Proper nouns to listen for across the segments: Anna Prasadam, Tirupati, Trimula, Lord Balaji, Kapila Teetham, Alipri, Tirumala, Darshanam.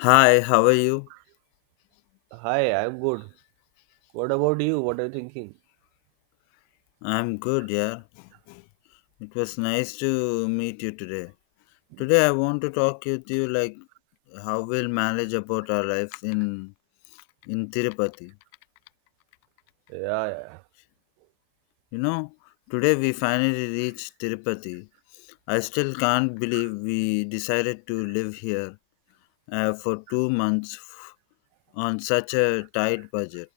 Hi, how are you? Hi, I'm good. What about you? What are you thinking? I'm good, yeah. It was nice to meet you today. Today I want to talk with you, like, how we'll manage about our lives in Tirupati. Yeah, yeah. You know, today we finally reached Tirupati. I still can't believe we decided to live here for 2 months on such a tight budget.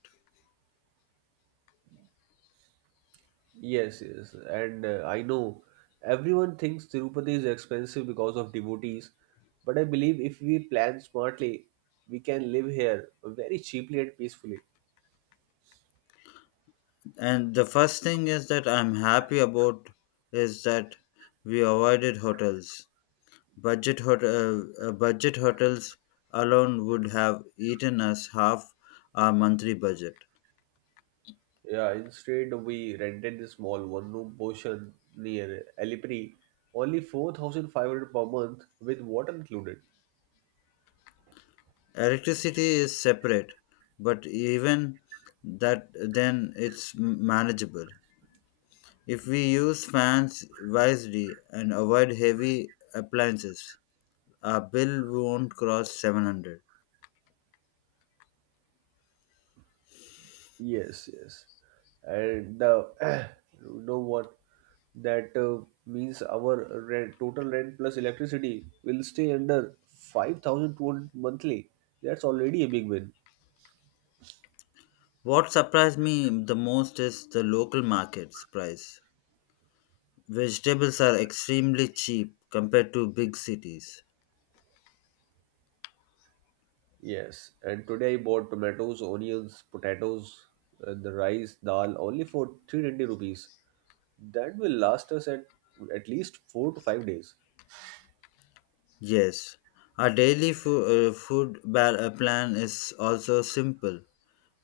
Yes, yes. And I know everyone thinks Tirupati is expensive because of devotees, but I believe if we plan smartly, we can live here very cheaply and peacefully. And the first thing is that I'm happy about is that we avoided hotels. Budget hotels alone would have eaten us half our monthly budget. Yeah, instead we rented this small one-room portion near Alipri, only 4,500 per month with water included. Electricity is separate, but even that then manageable. If we use fans wisely and avoid heavy appliances, our bill won't cross 700. Yes, yes. And the you know what that means our rent, total rent plus electricity will stay under 5,200 monthly. That's already a big win. What surprised me the most is the local market's price. Vegetables are extremely cheap compared to big cities. Yes. And today I bought tomatoes, onions, potatoes, and the rice, dal only for 300 rupees. That will last us at least 4 to 5 days. Yes, our daily food plan is also simple.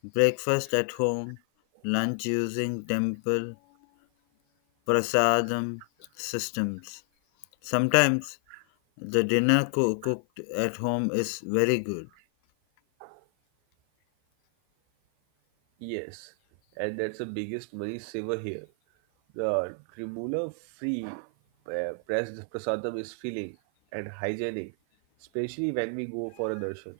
Breakfast at home, lunch using temple prasadam systems. Sometimes the dinner cooked at home is very good. Yes, and that's the biggest money saver here. The Trimula free pressed prasadam is filling and hygienic, especially when we go for a darshan.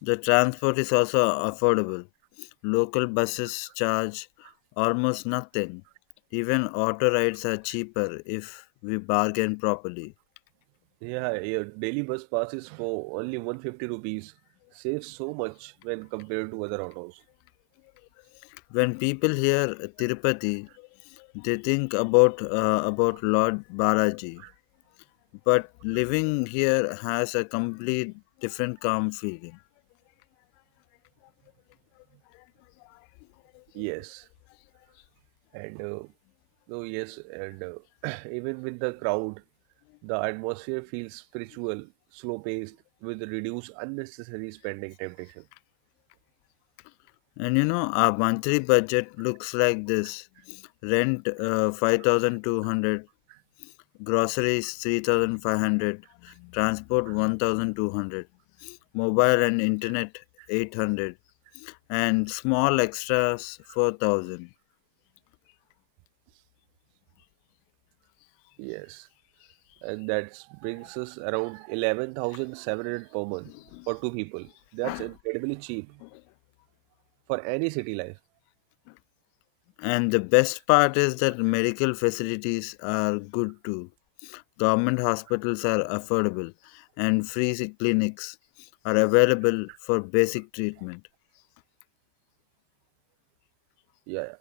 The transport is also affordable. Local buses charge almost nothing. Even auto rides are cheaper if we bargain properly. Yeah, your daily bus passes for only 150 rupees, saves so much when compared to other autos. When people hear Tirupati, they think about Lord Balaji, but living here has a complete different calm feeling. Yes, and no, yes, and even with the crowd, the atmosphere feels spiritual, slow paced, with reduced unnecessary spending temptation. And you know, our monthly budget looks like this: rent 5,200, groceries 3,500, transport 1,200, mobile and internet 800, and small extras 4,000. Yes. And that brings us around 11,700 per month for two people. That's incredibly cheap for any city life. And the best part is that medical facilities are good too. Government hospitals are affordable, and free clinics are available for basic treatment. Yeah,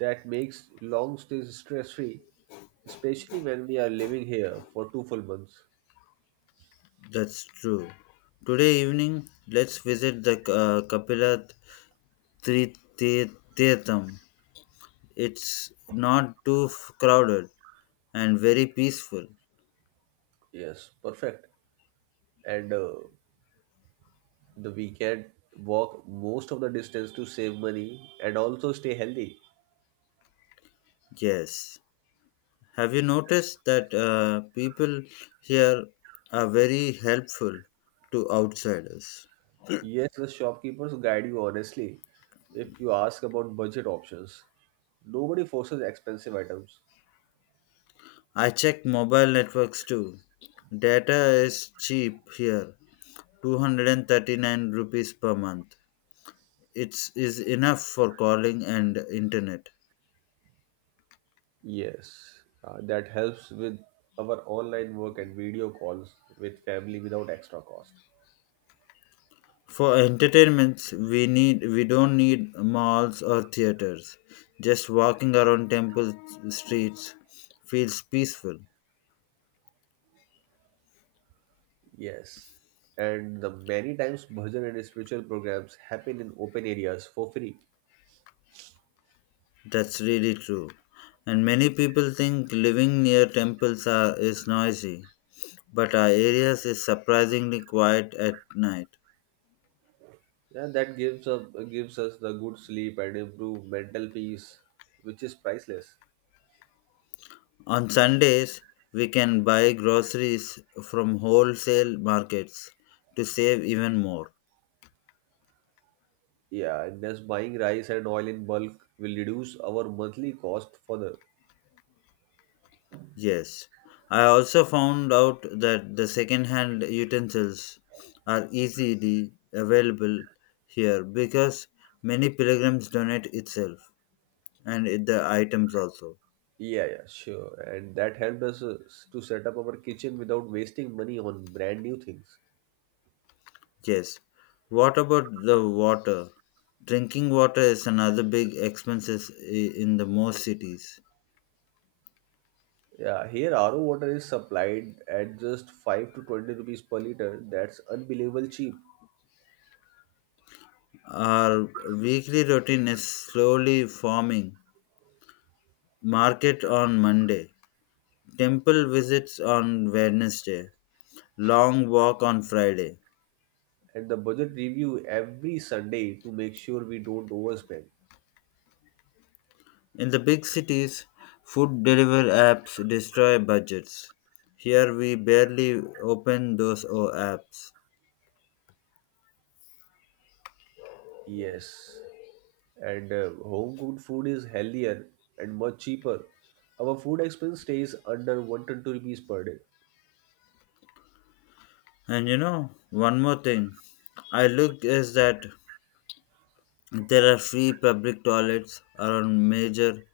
that makes long stays stress free, especially when we are living here for two full months. That's true. Today evening, let's visit the Kapila Teetham. It's not too crowded and very peaceful. Yes, perfect. And the weekend walk most of the distance to save money and also stay healthy. Yes. Have you noticed that people here are very helpful to outsiders? Yes, the shopkeepers guide you honestly if you ask about budget options. Nobody forces expensive items. I checked mobile networks too. Data is cheap here, 239 rupees per month. It's is enough for calling and internet. Yes, that helps with our online work and video calls with family without extra cost. For entertainments, we don't need malls or theaters. Just walking around temple streets feels peaceful. Yes, and the many times bhajan and spiritual programs happen in open areas for free. That's really true. And many people think living near temples are is noisy, but our areas is surprisingly quiet at night. Yeah, that gives us the good sleep and improved mental peace, which is priceless. On Sundays, we can buy groceries from wholesale markets to save even more. Yeah, and thus buying rice and oil in bulk will reduce our monthly cost further. Yes, I also found out that the second-hand utensils are easily available here because many pilgrims donate itself and the items also. Yeah, yeah, sure. And that helped us to set up our kitchen without wasting money on brand new things. Yes. What about the water? Drinking water is another big expenses in the most cities. Yeah, here RO water is supplied at just 5 to 20 rupees per liter. That's unbelievable cheap. Our weekly routine is slowly forming. Market on Monday, temple visits on Wednesday, long walk on Friday. And the budget review every Sunday to make sure we don't overspend. In the big cities, food delivery apps destroy budgets. Here we barely open those apps. Yes. And home cooked food is healthier and much cheaper. Our food expense stays under 120 rupees per day. And you know, one more thing I look is that there are free public toilets around major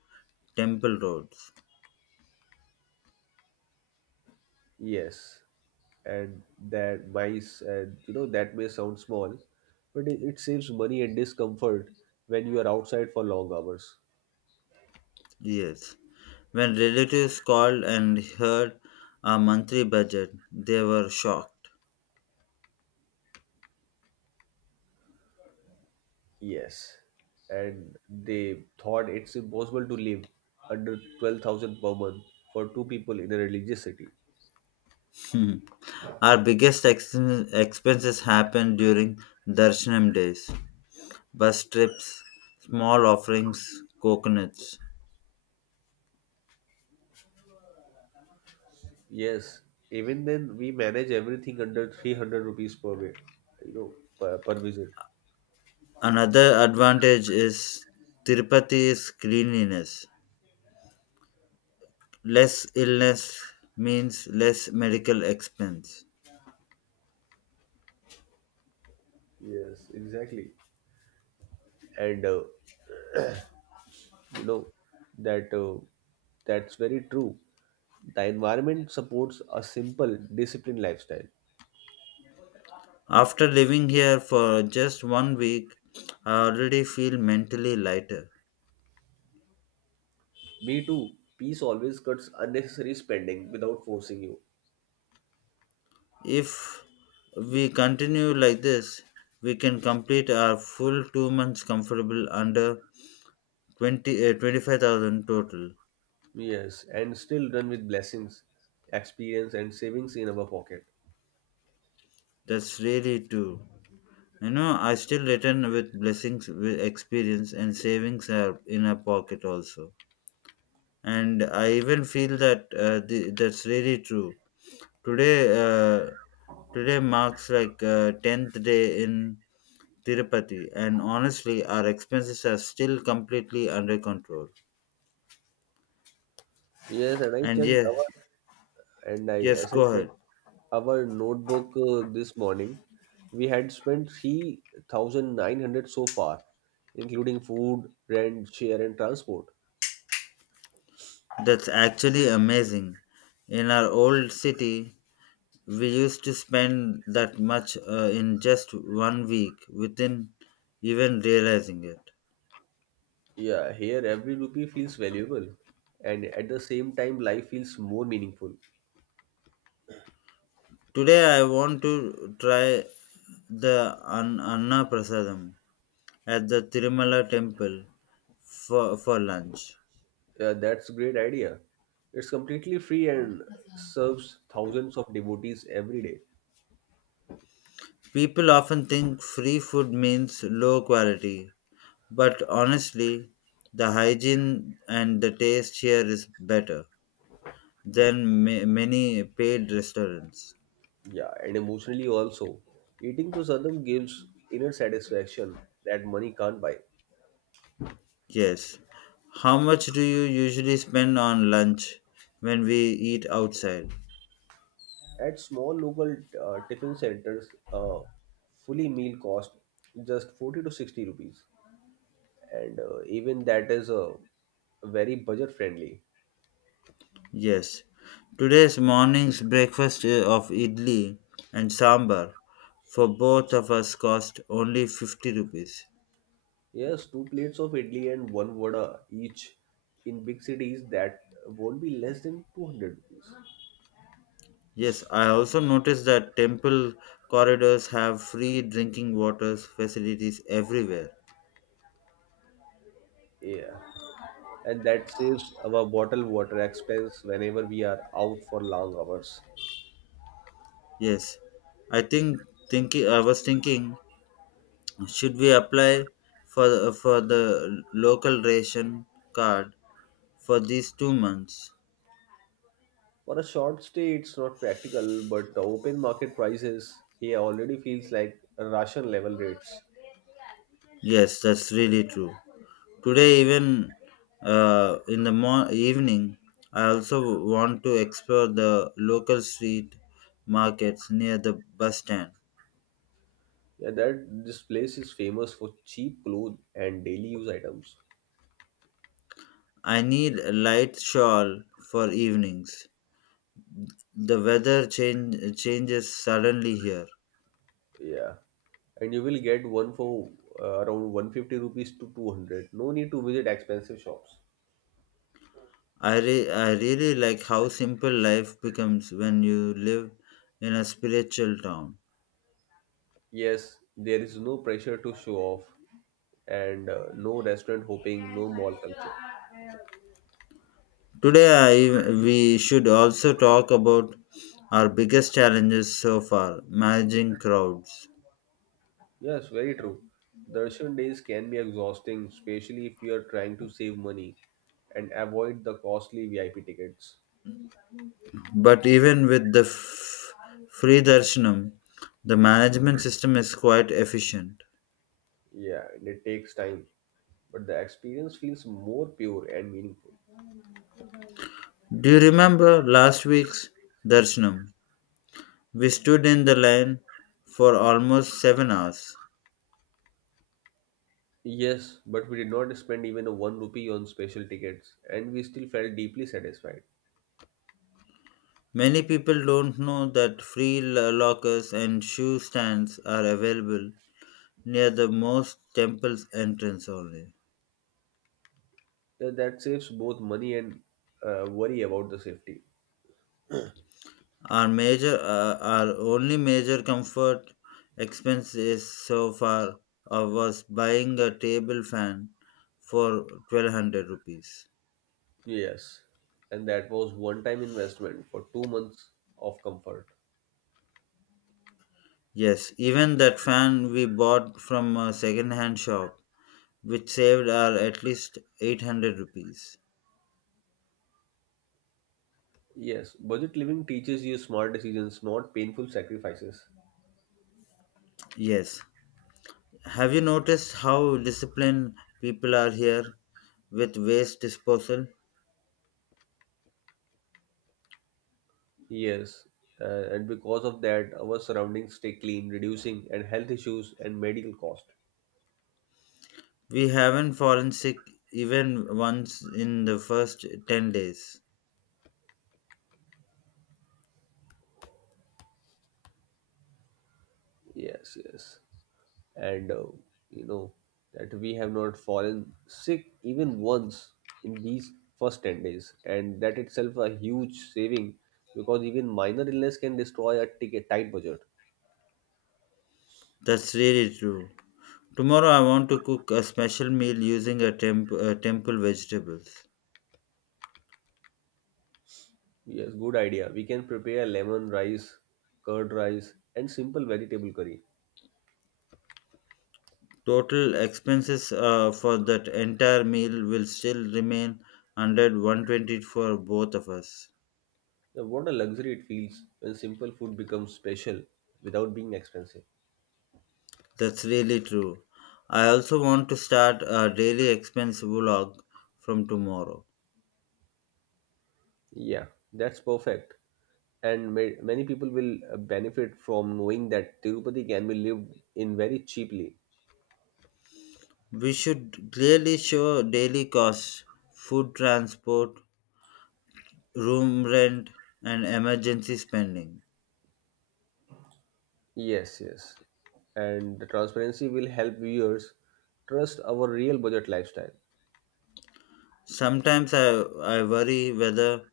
temple roads. Yes. And that mice and you know that may sound small, but it saves money and discomfort when you are outside for long hours. Yes. When relatives called and heard our monthly budget, they were shocked. Yes, and they thought it's impossible to live under 12,000 per month for two people in a religious city. Hmm. Our biggest expenses happened during Darshanam days, bus trips, small offerings, coconuts. Yes, even then we manage everything under 300 rupees per way, you know, per visit. Another advantage is Tirupati's cleanliness. Less illness means less medical expense. Yes, exactly. And you know that uh, that's very true. The environment supports a simple, disciplined lifestyle. After living here for just 1 week, I already feel mentally lighter. Me too. Peace always cuts unnecessary spending without forcing you. If we continue like this, we can complete our full 2 months comfortable under 25,000 total. Yes, and still done with blessings, experience, and savings in our pocket. That's really true. You know, I still return with blessings, with experience, and savings are in a pocket also. And I even feel that's really true. Today, uh, Today marks like tenth day in Tirupati, and honestly, our expenses are still completely under control. Yes, and And yes, our yes, I go checked ahead. our notebook this morning, we had spent 3,900 so far, including food, rent, share, and transport. That's actually amazing. In our old city, we used to spend that much in just 1 week within even realizing it. Yeah, here every rupee feels valuable, and at the same time, life feels more meaningful. Today, I want to try the Anna Prasadam at the Tirumala temple for lunch. Yeah, that's a great idea. It's completely free and serves thousands of devotees every day. People often think free food means low quality, but honestly, the hygiene and the taste here is better than many paid restaurants. Yeah, and emotionally also. Eating prasadam gives inner satisfaction that money can't buy. Yes. How much do you usually spend on lunch when we eat outside? At small local tiffin centers, fully meal cost just 40 to 60 rupees. And even that is very budget friendly. Yes. Today's morning's breakfast of idli and sambar for both of us cost only 50 rupees. Yes, two plates of idli and one vada each in big cities that won't be less than 200 rupees. Yes, I also noticed that temple corridors have free drinking water facilities everywhere. Yeah. And that saves our bottled water expense whenever we are out for long hours. Yes, I think I was thinking, should we apply for the local ration card for these 2 months? For a short stay, it's not practical, but the open market prices here already feels like Russian level rates. Yes, that's really true. Today, even in the mo- evening, I also want to explore the local street markets near the bus stand. Yeah, that this place is famous for cheap clothes and daily use items. I need a light shawl for evenings. The weather changes suddenly here. Yeah, and you will get one for around 150 rupees to 200. No need to visit expensive shops. I really like how simple life becomes when you live in a spiritual town. Yes, there is no pressure to show off, and no restaurant hopping, no mall culture. Today, we should also talk about our biggest challenges so far managing crowds. Yes, very true. Darshan days can be exhausting, especially if you are trying to save money and avoid the costly VIP tickets. But even with the free darshanam, the management system is quite efficient. Yeah, and it takes time, but the experience feels more pure and meaningful. Do you remember last week's darshanam? We stood in the line for almost 7 hours. Yes, but we did not spend even a one rupee on special tickets, and we still felt deeply satisfied. Many people don't know that free lockers and shoe stands are available near the most temples entrance only. That saves both money and worry about the safety. Our only major comfort expense is so far was buying a table fan for 1200 rupees. Yes, and that was one-time investment for 2 months of comfort. Yes, even that fan we bought from a second hand shop which saved our at least 800 rupees. Yes, budget living teaches you smart decisions, not painful sacrifices. Yes, have you noticed how disciplined people are here with waste disposal? Yes, and because of that, our surroundings stay clean, reducing and health issues and medical cost. We haven't fallen sick even once in the first 10 days. Yes, yes, and you know that we have not fallen sick even once in these first 10 days, and that itself a huge saving because even minor illness can destroy a ticket tight budget. That's really true. Tomorrow I want to cook a special meal using temple vegetables. Yes, good idea. We can prepare lemon rice, curd rice, and simple vegetable curry. Total expenses for that entire meal will still remain under 120 for both of us. Yeah, what a luxury it feels when simple food becomes special without being expensive. That's really true. I also want to start a daily expense vlog from tomorrow. Yeah, that's perfect. And many people will benefit from knowing that Tirupati can be lived in very cheaply. We should clearly show daily costs, food transport, room rent, and emergency spending. Yes, yes. And the transparency will help viewers trust our real budget lifestyle. Sometimes I worry whether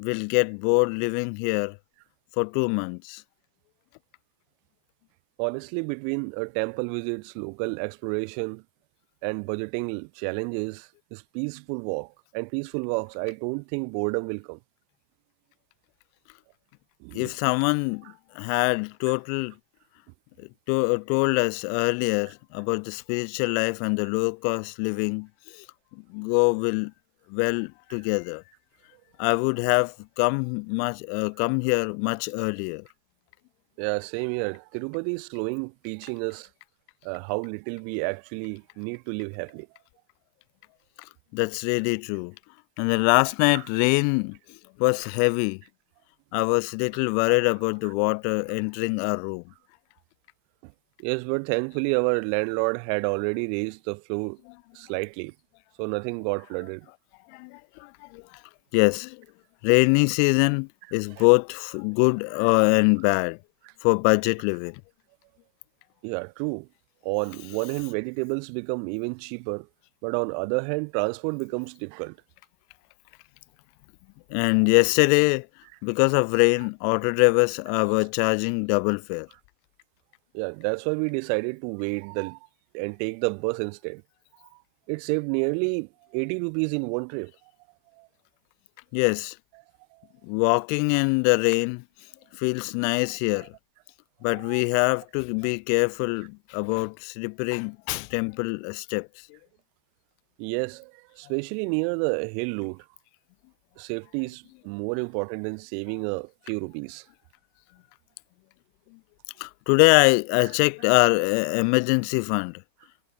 we'll get bored living here for 2 months. Honestly, between temple visits, local exploration, and budgeting challenges, is peaceful walk and peaceful walks. I don't think boredom will come. If someone had told us earlier about the spiritual life and the low cost living go will well together. I would have come much come here much earlier. Yeah, same here. Tirupati is slowing, teaching us how little we actually need to live happily. That's really true. And the last night rain was heavy. I was little worried about the water entering our room. Yes, but thankfully our landlord had already raised the floor slightly, so nothing got flooded. Yes, rainy season is both good and bad for budget living. Yeah, true. On one hand, vegetables become even cheaper, but on other hand, transport becomes difficult. And yesterday, because of rain, auto drivers were charging double fare. Yeah, that's why we decided to wait the and take the bus instead. It saved nearly 80 rupees in one trip. Yes, walking in the rain feels nice here, but we have to be careful about slipping temple steps. Yes, especially near the hill route. Safety is more important than saving a few rupees. Today I checked our emergency fund.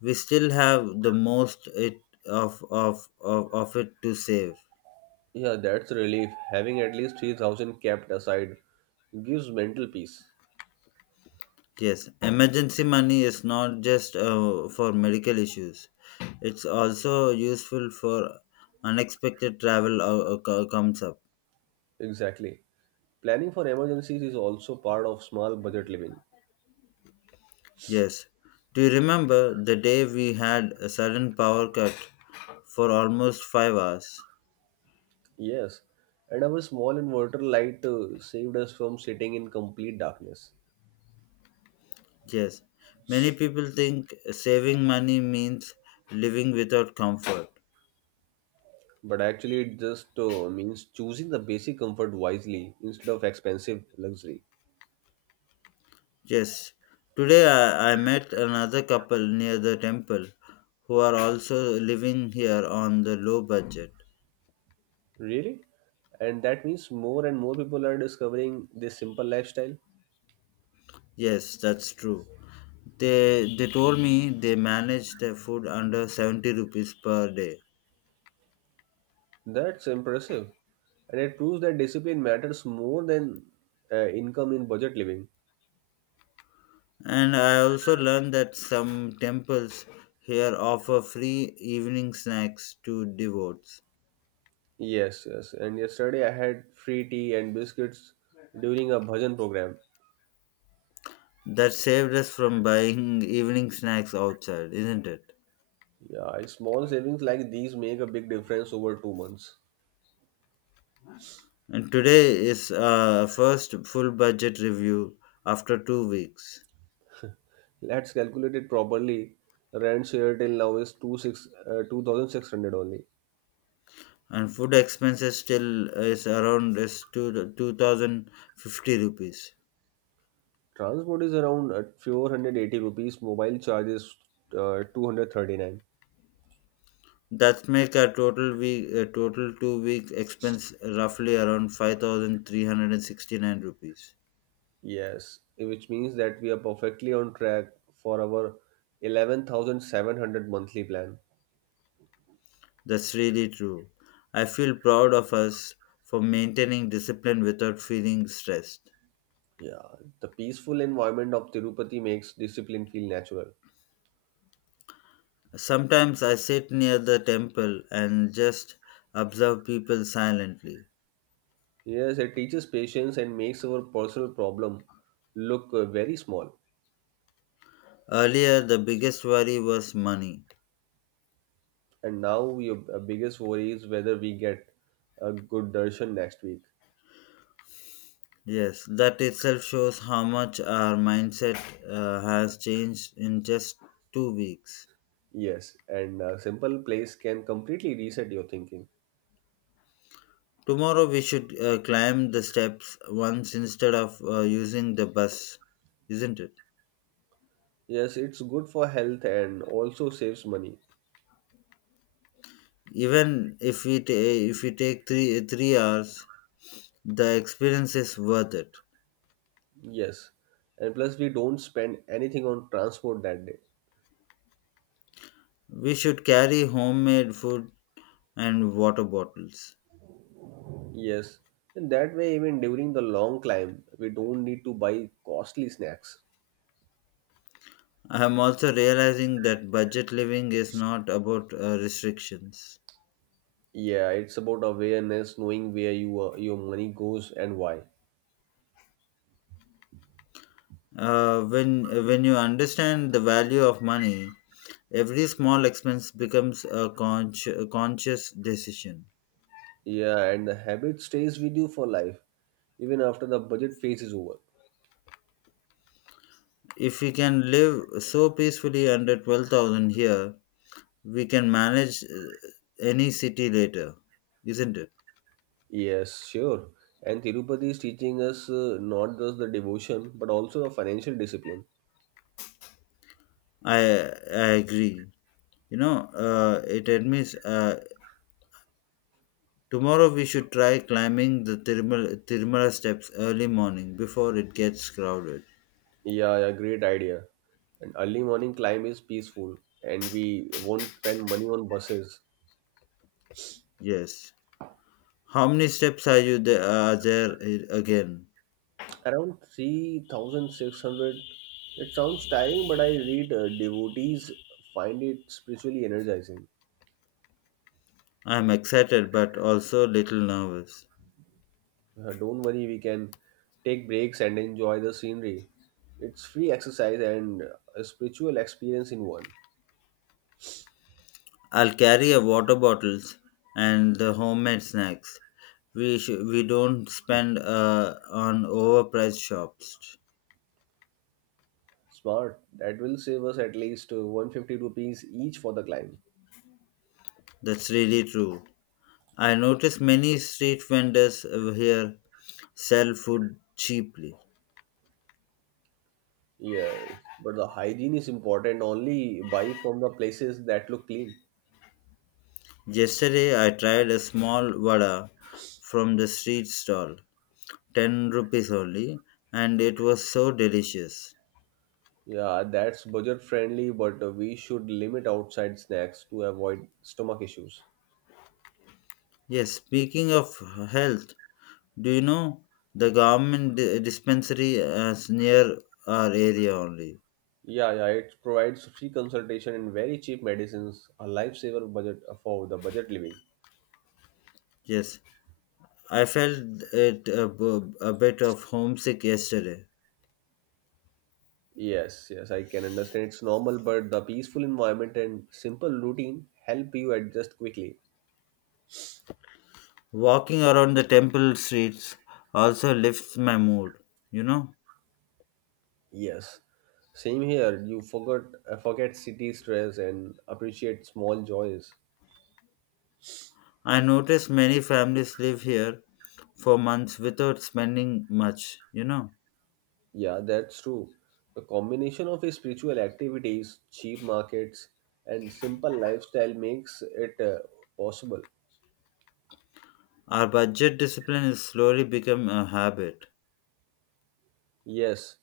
We still have the most it of it to save. Yeah, that's a relief. Having at least 3000 kept aside gives mental peace. Yes, emergency money is not just for medical issues. It's also useful for unexpected travel or comes up. Exactly. Planning for emergencies is also part of small budget living. Yes. Do you remember the day we had a sudden power cut for almost 5 hours? Yes, and our small inverter light saved us from sitting in complete darkness. Yes. Many people think saving money means living without comfort. But actually, it just means choosing the basic comfort wisely instead of expensive luxury. Yes. Today I met another couple near the temple who are also living here on the low budget. Really? And that means more and more people are discovering this simple lifestyle. Yes, that's true. They told me they manage their food under 70 rupees per day. That's impressive. And it proves that discipline matters more than income in budget living. And I also learned that some temples here offer free evening snacks to devotees. Yes, yes. And yesterday I had free tea and biscuits during a bhajan program. That saved us from buying evening snacks outside, isn't it? Yeah, small savings like these make a big difference over 2 months. And today is our first full budget review after 2 weeks. Let's calculate it properly. Rent share till now is two six 2600 only. And food expenses still is around 2050 rupees. Transport is around 480 rupees. Mobile charge is 239. That make our total 2 week expense roughly around 5369 rupees. Yes, which means that we are perfectly on track for our 11,700 monthly plan. That's really true. I feel proud of us for maintaining discipline without feeling stressed. Yeah, the peaceful environment of Tirupati makes discipline feel natural. Sometimes I sit near the temple and just observe people silently. Yes, it teaches patience and makes our personal problem look very small. Earlier, the biggest worry was money. And now your biggest worry is whether we get a good darshan next week. Yes, that itself shows how much our mindset has changed in just 2 weeks. Yes, and a simple place can completely reset your thinking. Tomorrow, we should climb the steps once instead of using the bus, isn't it? Yes, it's good for health and also saves money. Even if we take three hours, the experience is worth it. Yes. And plus, we don't spend anything on transport that day. We should carry homemade food and water bottles. Yes. And that way, even during the long climb, we don't need to buy costly snacks. I am also realizing that budget living is not about restrictions. Yeah, it's about awareness, knowing where your money goes and why. When you understand the value of money, every small expense becomes a conscious decision. Yeah, and the habit stays with you for life, even after the budget phase is over. If we can live so peacefully under 12,000 here, we can manage any city later, isn't it? Yes, sure. And Tirupati is teaching us not just the devotion, but also the financial discipline. I agree. You know, it admits tomorrow we should try climbing the Tirumala steps early morning before it gets crowded. Yeah, yeah, great idea. An early morning climb is peaceful, and we won't spend money on buses. Yes. How many steps are there again? Around 3,600. It sounds tiring, but I read devotees find it spiritually energizing. I'm excited but also a little nervous. Don't worry, we can take breaks and enjoy the scenery. It's free exercise and a spiritual experience in one. I'll carry a water bottles and the homemade snacks. We don't spend on overpriced shops. Smart. That will save us at least 150 rupees each for the climb. That's really true. I notice many street vendors over here sell food cheaply. Yes, but the hygiene is important. Only buy from the places that look clean. Yesterday I tried a small vada from the street stall, 10 rupees only, and it was so delicious. Yeah, that's budget friendly, but we should limit outside snacks to avoid stomach issues. Yes, speaking of health, do you know the government dispensary is near our area only? Yeah, yeah, it provides free consultation and very cheap medicines, a lifesaver budget for the budget living. Yes, I felt it a bit of homesick yesterday. Yes, yes, I can understand it's normal, but the peaceful environment and simple routine help you adjust quickly. Walking around the temple streets also lifts my mood, you know. Yes. Same here, you forgot forget city stress and appreciate small joys. I notice many families live here for months without spending much, you know. Yeah, that's true. The combination of spiritual activities, cheap markets, and simple lifestyle makes it possible. Our budget discipline is slowly become a habit. Yes,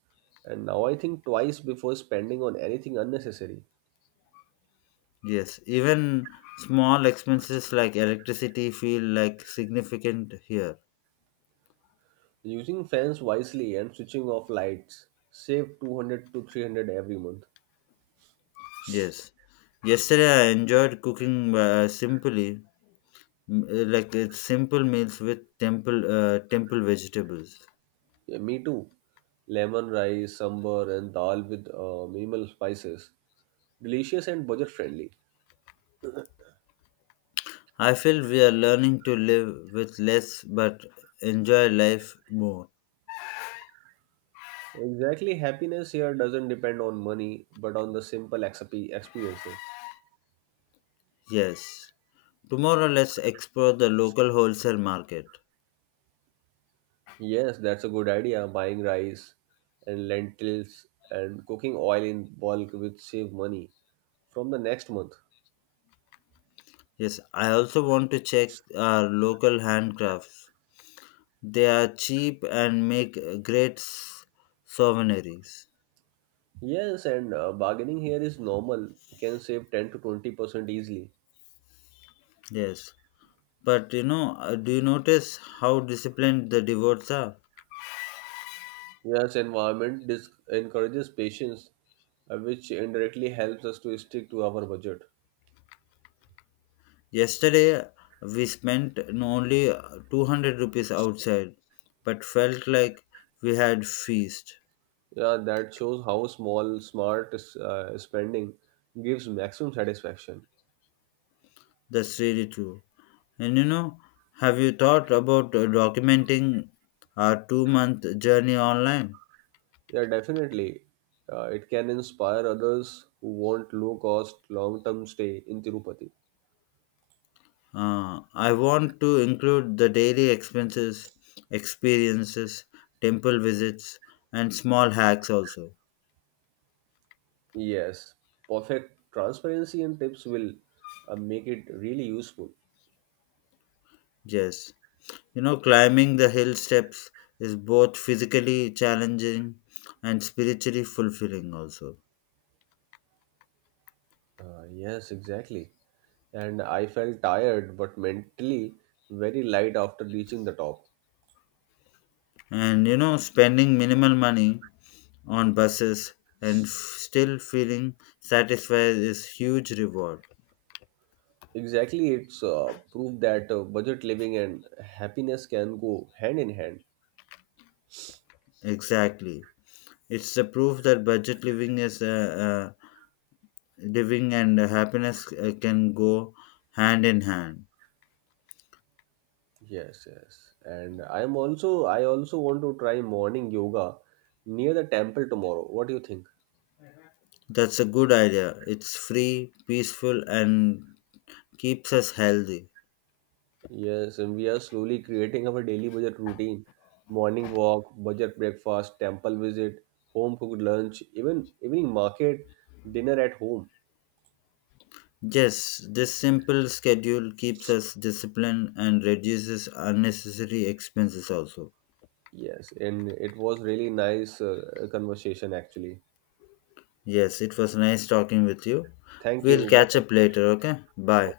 and now I think twice before spending on anything unnecessary. Yes, even small expenses like electricity feel like significant here. Using fans wisely and switching off lights save 200 to 300 every month. Yes. Yesterday I enjoyed cooking like it's simple meals with temple vegetables. Yeah, me too. Lemon rice, sambar, and dal with minimal spices. Delicious and budget friendly. I feel we are learning to live with less but enjoy life more. Exactly, happiness here doesn't depend on money, but on the simple experiences. Yes. Tomorrow, let's explore the local wholesale market. Yes, that's a good idea. Buying rice and lentils and cooking oil in bulk will save money from the next month. Yes, I also want to check our local handcrafts. They are cheap and make great souvenirs. Yes, and bargaining here is normal. You can save 10 to 20% easily. Yes. But you know, do you notice how disciplined the devotees are? Yes, encourages patience, which indirectly helps us to stick to our budget. Yesterday we spent only 200 rupees outside but felt like we had feast. Yeah, that shows how small, smart spending gives maximum satisfaction. That's really true. And you know, have you thought about documenting our 2 month journey online? Yeah, definitely. It can inspire others who want low cost, long term stay in Tirupati. I want to include the daily expenses, experiences, temple visits, and small hacks also. Yes, perfect transparency and tips will make it really useful. Yes. You know, climbing the hill steps is both physically challenging and spiritually fulfilling, also. Yes, exactly. And I felt tired but mentally very light after reaching the top. And you know, spending minimal money on buses and still feeling satisfied is huge reward. Exactly, it's proof that budget living and happiness can go hand in hand. Exactly. It's the proof that budget living is living and happiness can go hand in hand. Yes, yes. And I also want to try morning yoga near the temple tomorrow. What do you think? That's a good idea. It's free, peaceful, and keeps us healthy. Yes, and we are slowly creating our daily budget routine. Morning walk, budget breakfast, temple visit, home cooked lunch, even evening market, dinner at home. Yes, this simple schedule keeps us disciplined and reduces unnecessary expenses also. Yes, and it was really nice conversation actually. Yes, it was nice talking with you. Thank We'll you. catch Bye. up later, okay? Bye.